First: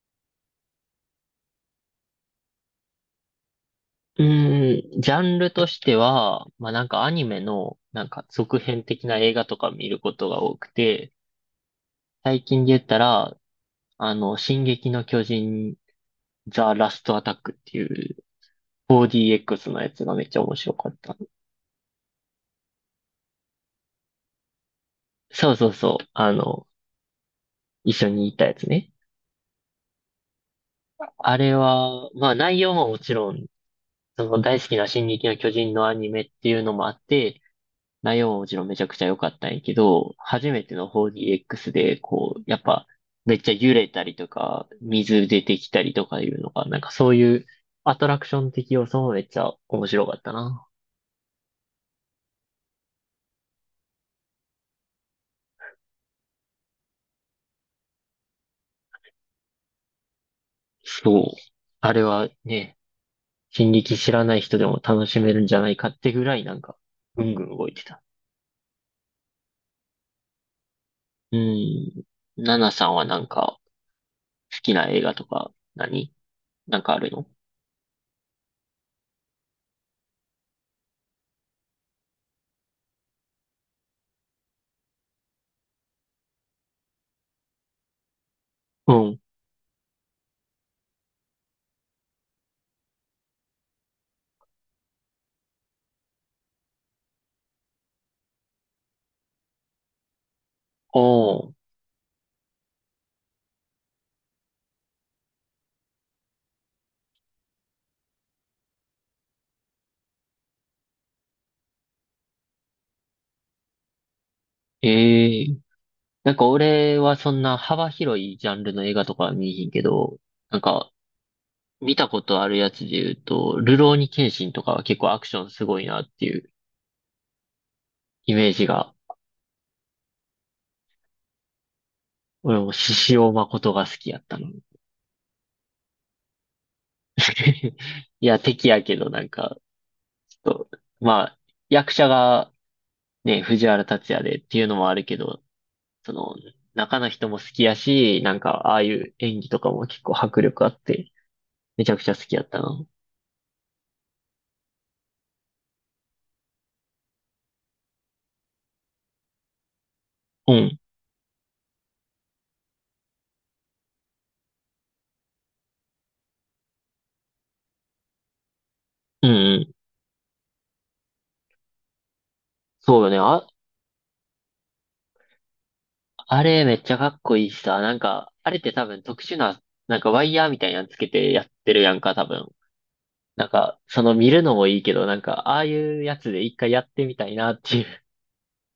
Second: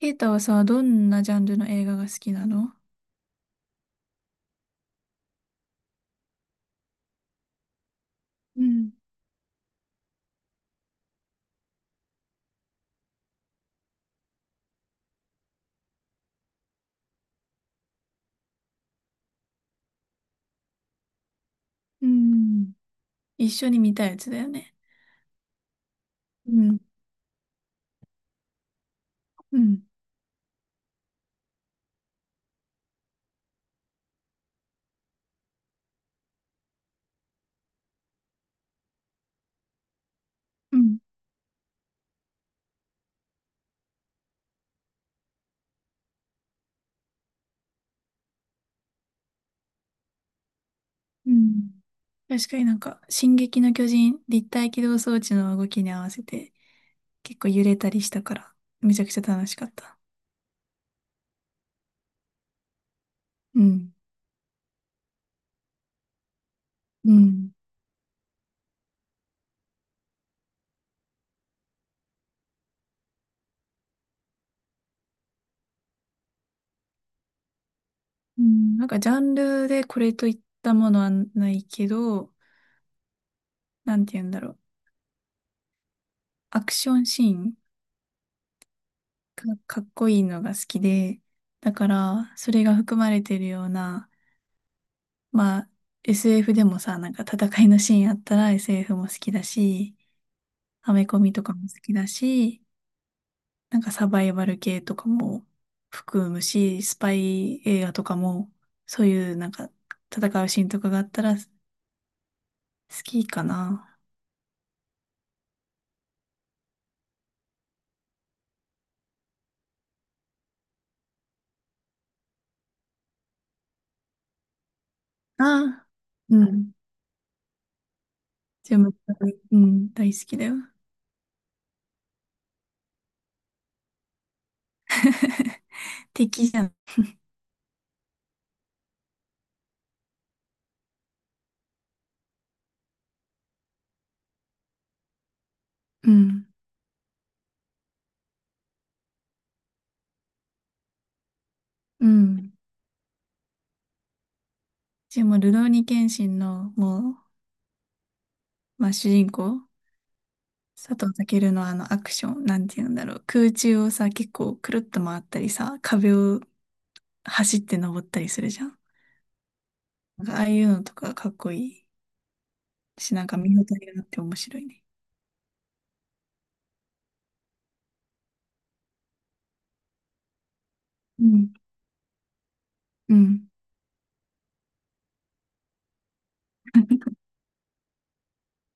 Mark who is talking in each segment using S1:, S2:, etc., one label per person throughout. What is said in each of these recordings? S1: ケイタはさ、どんなジャンルの映画が好きなの？
S2: うーん、ジャンルとしては、まあなんかアニメのなんか続
S1: う
S2: 編
S1: ん。
S2: 的な映画とか見ることが多くて、最近で言ったら、進撃の巨人、ザ・ラスト・アタックっていう 4DX のやつがめっちゃ面白かった。
S1: うん、一緒に見たやつだよね。
S2: そうそうそう、
S1: うん。
S2: 一緒にいたやつね。
S1: うん。
S2: あれは、まあ内容ももちろん、その大好きな進撃の巨人のアニメっていうのもあって、内容ももちろんめちゃくちゃ良かったんやけど、初めて
S1: う
S2: の
S1: ん。
S2: 4DX で、こう、やっぱ、めっちゃ揺れたりとか、水出てきたりとかいうのが、なんかそういうアトラクション的要素もめっちゃ面白かったな。
S1: うん。確かになんか、進撃の巨人、立体起動装置の動きに合わせて、結構揺れたりしたから、めちゃくちゃ楽しかった。
S2: そう。あれはね、
S1: う
S2: 進
S1: ん。
S2: 撃知らない人でも楽しめるんじゃないかってぐらいなんか、
S1: う
S2: ぐんぐん
S1: ん。
S2: 動いてた。うん。ナナさんはなんか、好きな映画とか何、なんかあるの？
S1: うんなんか、ジャンルでこれといったものはないけど、なんて言うんだろう。アクションシーン
S2: うん。
S1: か、かっこいいのが好きで、だから、それが含まれてるような、まあ、SF でもさ、なんか戦いのシーンあったら SF も好きだし、アメコミと
S2: お
S1: か
S2: ー。
S1: も好きだし、なんかサバイバル系とかも含むし、スパイ映画とかも、そういうなんか戦うシーンとかがあったら好きかな。
S2: ええなんか俺はそんな幅広いジャンルの映画とかは見えへんけど、なんか見たことあるやつで言うと、るろうに剣心とかは結構アクシ
S1: あ
S2: ョンすごい
S1: あ、
S2: なってい
S1: う
S2: う
S1: ん。
S2: イメージ
S1: じゃ
S2: が、
S1: 分、うん、大好きだよ。
S2: 俺も獅子王誠が好きやったの。
S1: 敵じゃん。
S2: いや、敵やけどなんか、ちょっと、まあ、役者がね、藤原竜也でっていうのもあるけど、
S1: う
S2: その、
S1: ん。
S2: 中の人も好きやし、なんか、ああいう演技とかも結構迫力あって、めちゃく
S1: う
S2: ちゃ好きやっ
S1: ん。
S2: たな。
S1: でも、ルローニケンシンの、もう、まあ、主人公
S2: うん。
S1: 佐藤健のあのアクション、なんて言うんだろう。空中をさ、結構くるっと回ったりさ、壁を走って登ったりするじゃん。
S2: うんうん。
S1: なんかああいうのとかかっこいい
S2: そうよ
S1: し、
S2: ね。
S1: なんか
S2: あ、
S1: 見応えがあって面白いね。
S2: あれめっちゃかっこいいしさ、なんか、あれって多分特殊な、なんかワイヤーみたいなのつけ
S1: う
S2: てやっ
S1: ん。
S2: てるやんか、多分。
S1: うん。
S2: なんか、その見るのもいいけど、なんか、ああいうやつで一回やってみたい なっていう。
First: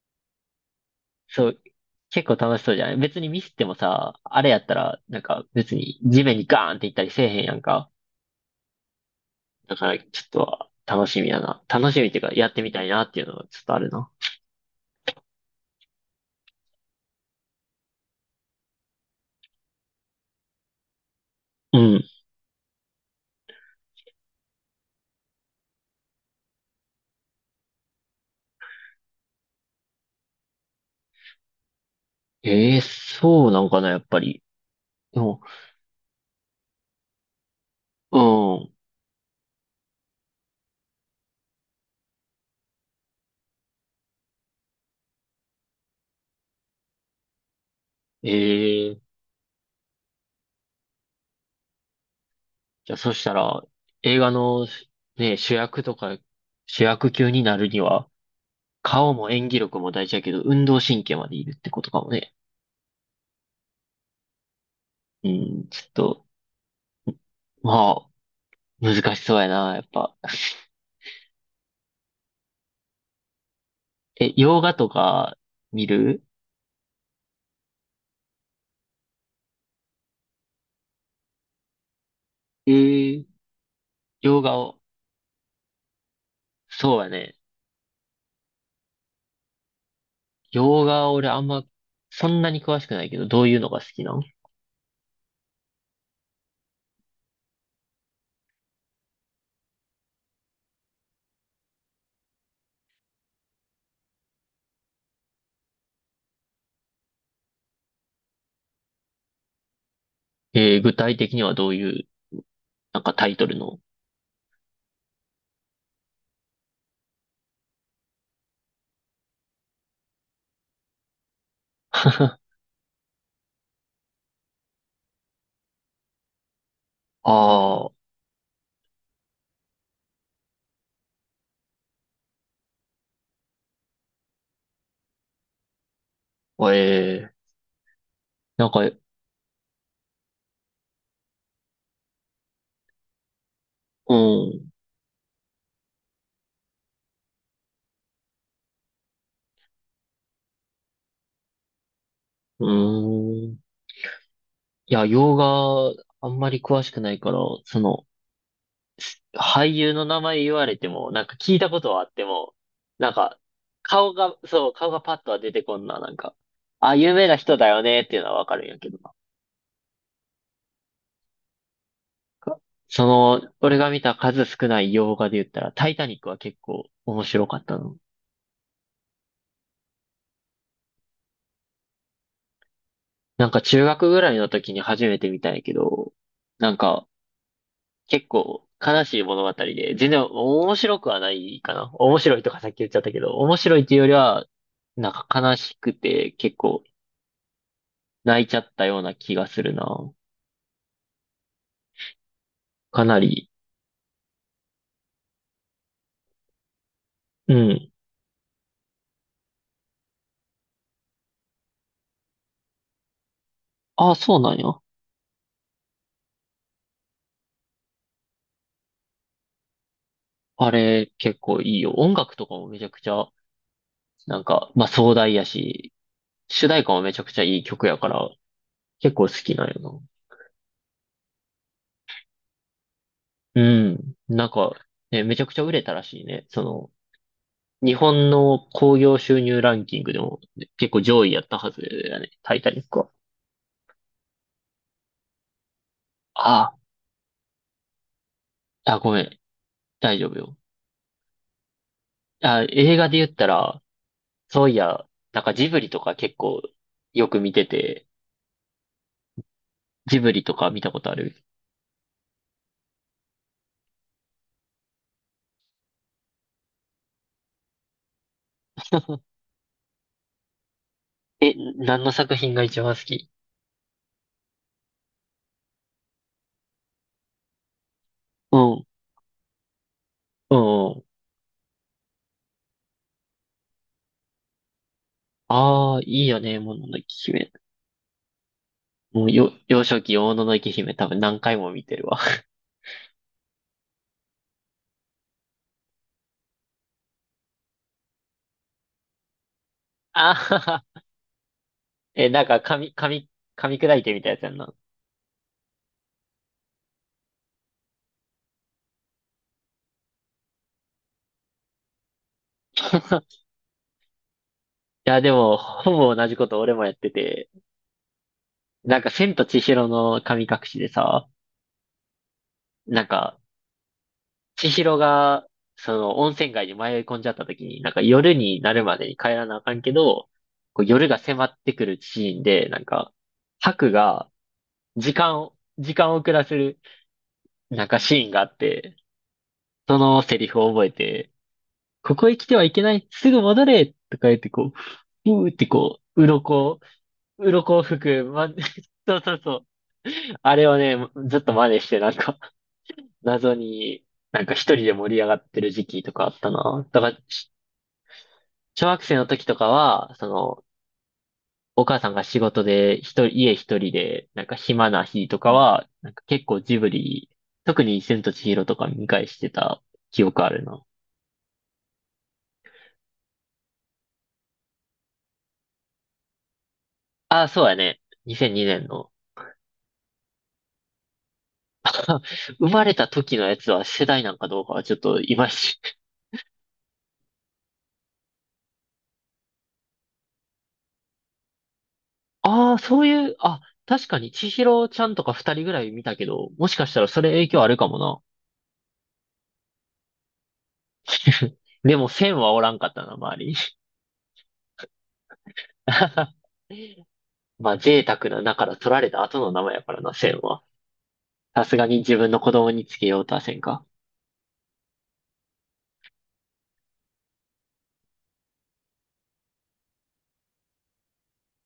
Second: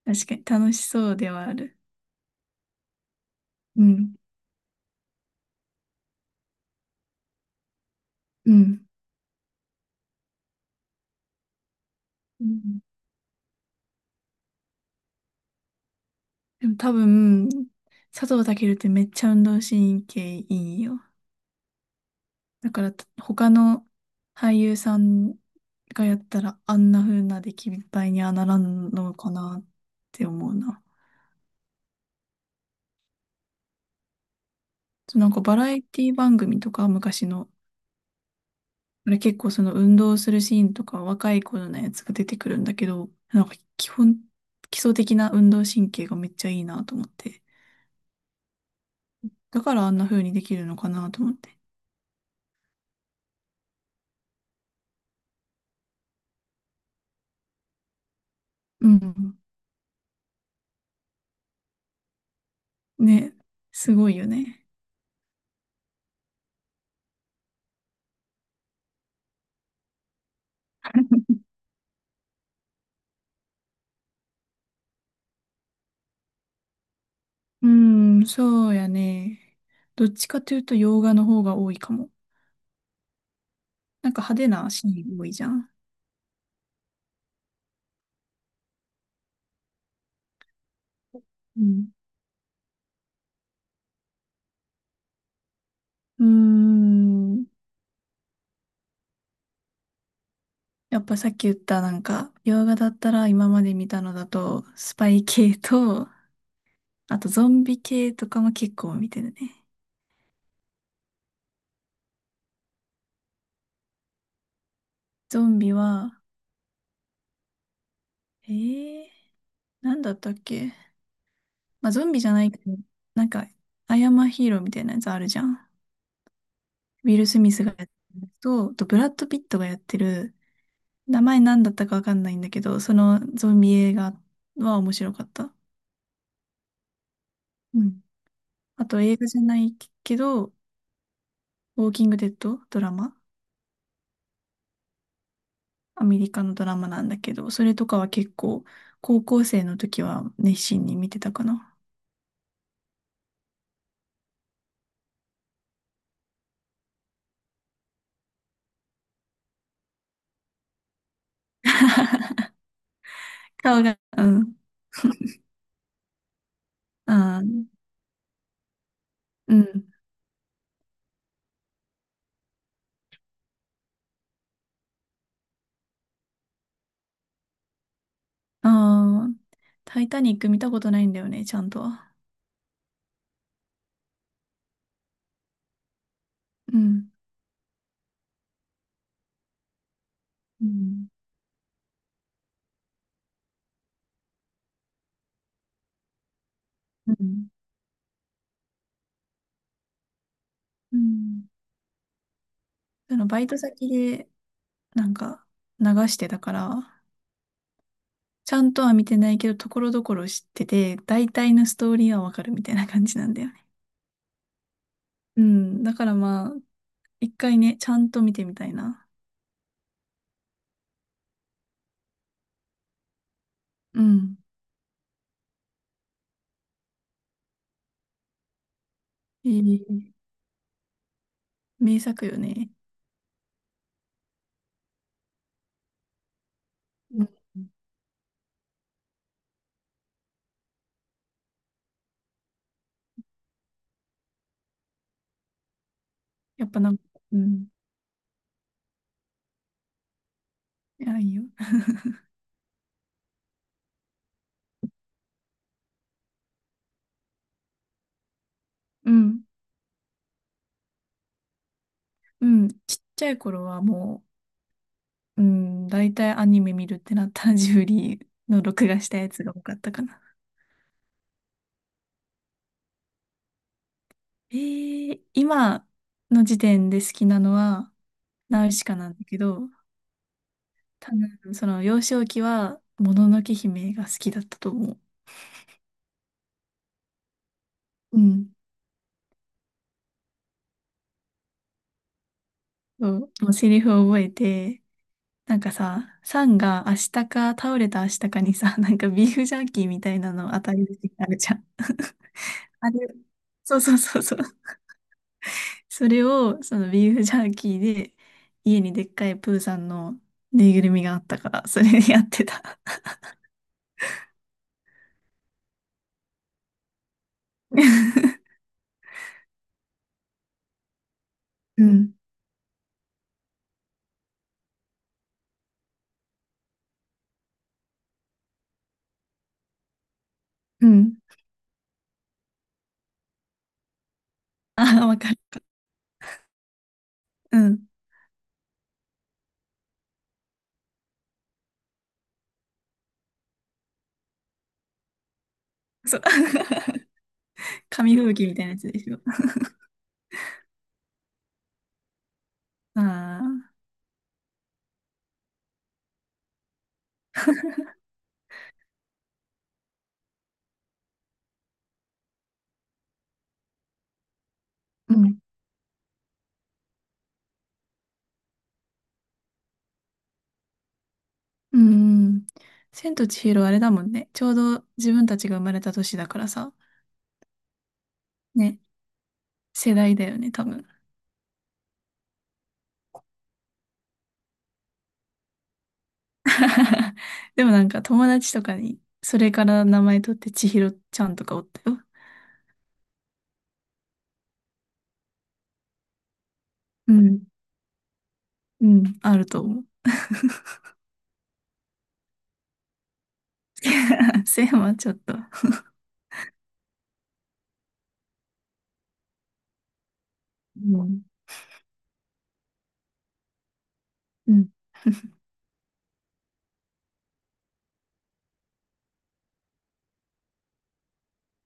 S1: 確かに楽しそう では
S2: そ
S1: あ
S2: う、
S1: る。
S2: 結構楽しそうじゃない別にミスっても
S1: う
S2: さ、
S1: ん。
S2: あれやったら、なんか別に地面にガーンっていったりせえへんやんか。
S1: うん。
S2: だから、ちょっと楽しみやな。楽しみっていうか、
S1: う
S2: やってみ
S1: ん、
S2: たいなっていうのがちょっとあるな。
S1: でも多分、佐藤健ってめっちゃ運動神経いいよ。
S2: うん。
S1: だから、他の俳優さんがやったら、あんな風な出来栄えにはならんのかなって思うな。
S2: ええそうなんかな、やっぱり。
S1: そ
S2: で
S1: うなん
S2: も。
S1: かバラエティ番組とか、昔の、
S2: うん。
S1: あれ結構その運動するシーンとか、若い頃のやつが出てくるんだけど、なんか基本、基礎的な運動神経がめっちゃいいなと思って。
S2: ええ
S1: だからあんな風にできるのかなと思って。
S2: じゃあ、そしたら、映画の、ね、主役とか、主役級になるには、
S1: う
S2: 顔も
S1: ん。
S2: 演技力も大事やけど、運動神経までいるってことかもね。
S1: ね、すごいよね。
S2: うん、ちょっと、まあ、難しそうやな、やっぱ。え、洋画とか見る？
S1: うん、そうやね。どっちかというと洋画の方が多いかも。
S2: えー、
S1: なんか派
S2: 洋
S1: 手
S2: 画
S1: な
S2: を、
S1: シーン多いじゃん。
S2: そうやね。洋画俺あん
S1: う
S2: ま、
S1: ん。
S2: そんなに詳しくないけど、どういうのが好きなん？
S1: うーん。やっぱさっき言ったなんか、洋画だったら今まで見たのだと、スパイ系と、あとゾンビ系とかも結構見てるね。
S2: えー、具体的にはどういう、なんかタイトルの。
S1: ゾンビは、えー、なんだったっけ？まあゾンビじゃないけ ど、なんか、アイアンマンヒーローみたいなやつあるじゃん。ウィル・スミスがやっ
S2: あ
S1: てるやつと、あとブラッド・ピットがやってる、名前なんだったかわかんないんだけど、そのゾンビ映画は面白かった。
S2: あ、ええ
S1: うん。
S2: なんか、う
S1: あと
S2: ん、
S1: 映画じゃないけど、ウォーキングデッドドラマ、
S2: う
S1: アメリカのドラマなんだけど、それとかは結構高校生の時は熱心に見てたかな。
S2: ーん。いや、洋画、あんまり詳しくないから、その、俳優の名前言われても、なんか聞いたことはあっても、なんか、
S1: 顔が、
S2: 顔
S1: う
S2: が、
S1: ん、
S2: そう、顔がパッとは出てこんな、なんか、あ、有名な
S1: あ
S2: 人
S1: ー、
S2: だよねっていうのはわかるんやけどな。
S1: うん、
S2: その、俺が見た数少ない洋画で言ったら、タイタニックは結構面白かったの。
S1: ああ、タイタニック見たことないんだよね、ちゃんとは。
S2: なんか中学ぐらいの時に初めて見たんやけど、なん
S1: う
S2: か
S1: ん。
S2: 結構悲しい物語で、全然
S1: う
S2: 面白
S1: ん。
S2: くはないかな。面白いとかさっき言っちゃったけど、面白いっていうよりは、なんか悲しくて結構
S1: うん。
S2: 泣いちゃったような気がするな。
S1: うん。
S2: か
S1: そ
S2: な
S1: のバイ
S2: り。
S1: ト先でなんか流してたから、
S2: うん。
S1: ちゃんとは見てないけど、ところどころ知ってて、大体のストーリーはわかるみたいな感じなんだよね。
S2: ああ、そうなんや。
S1: うん。だからまあ、一回ね、ちゃんと見てみたいな。
S2: あれ結構いいよ。音楽とかもめちゃくちゃ、
S1: うん。
S2: なんか、まあ壮大やし、主題歌もめちゃくちゃいい曲やから、結構好き
S1: い
S2: なん
S1: い、
S2: よ
S1: 名作よね。
S2: な。うん。なんか、ね、めちゃくちゃ売れたらしいね。その、
S1: うん。
S2: 日本の興行収入ランキングでも結構上位やったはずだね。タイタニックは。
S1: やっ
S2: あ
S1: ぱなんか、うん。
S2: あ、あ、ごめん。大丈夫よ。
S1: いや、いいよ。
S2: あ、映画で言ったら、そういや、なんかジブリとか結構よく見てて、
S1: うん。
S2: ジブリとか見たことある？
S1: うん。ちっちゃい頃はもう、うん、大体アニメ見るってなったらジブリの録画したやつが多かったかな。
S2: え、何の作品が一番好き？
S1: 今の時点で好きなのは、
S2: う
S1: ナウシ
S2: ん、
S1: カなんだけど、
S2: うん、うん。
S1: 多分その幼少期は、もののけ姫が好きだったと思う。
S2: ああ、いいよね、もののけ姫。
S1: うん。
S2: もうよ、幼少期、もののけ姫多分何回も見てるわ。
S1: そう、もうセリフを覚えて、なんかさ、サンが明日か倒れた明日かにさ、なんかビーフジャーキーみたいな
S2: あ
S1: の
S2: は
S1: 当た
S2: は。
S1: り出てあるじゃん。
S2: え、なんか
S1: あれ、
S2: 噛
S1: そ
S2: み
S1: うそ
S2: 砕
S1: う
S2: いて
S1: そ
S2: み
S1: う
S2: た
S1: そ
S2: や
S1: う。
S2: つやんな。
S1: それを、そのビーフジャーキーで、家にでっかいプーさんのぬいぐるみがあったから、それでやってた。
S2: いや、でも、ほぼ同じこと俺もやってて、なんか、千と千尋の神隠しでさ、
S1: うん。
S2: なんか、千尋が、その、温泉街に迷い込んじゃった時に、なんか、夜になるまでに帰らなあかんけど、こう
S1: う
S2: 夜
S1: ん。
S2: が迫ってくるシーンで、なんか、ハクが、
S1: ああ、わかる。
S2: 時間を遅らせる、
S1: うん。
S2: なんかシーンがあって、そのセリフを覚えて、ここへ来てはいけない、すぐ戻れとか言って、こう、うーってこ
S1: そう。
S2: う、鱗を吹
S1: 紙
S2: く、
S1: 吹雪
S2: ま、
S1: みたいなやつで し
S2: そ
S1: ょ。
S2: うそうそう。あれをね、ずっと真似して、なんか、
S1: あ
S2: 謎
S1: あ。
S2: に、なんか一人で盛り上がってる時期とかあったな。だから、小学生の時とかは、その、お母さんが仕事で一人、家一人で、なんか暇な
S1: う
S2: 日
S1: ん。
S2: とかは、なんか結構ジブリ、特に千と千尋とか見返してた記憶あるな。
S1: うん。千と千尋あれだもんね。ちょうど自分たちが生まれた年だからさ。
S2: ああ、そうやね。2002
S1: ね。
S2: 年の。
S1: 世代だよね、多分。
S2: 生まれた時のやつは世代なんかどうかはちょっといまいち。
S1: でもなんか友達とかに、それから名前取って千尋ちゃんとかおったよ。
S2: ああ、そういう、あ、確かに、千尋ちゃんとか二人ぐらい見たけど、もしかしたら
S1: う
S2: それ
S1: ん。
S2: 影響あるかもな。
S1: うん。あると思う。
S2: でも、千はおらんかったな、周りに。
S1: せいはちょっと。
S2: まあ、贅沢な名から取られた後の名前やからな、千は。
S1: うん。
S2: さすがに自分の子供につけようとはせんか。
S1: うん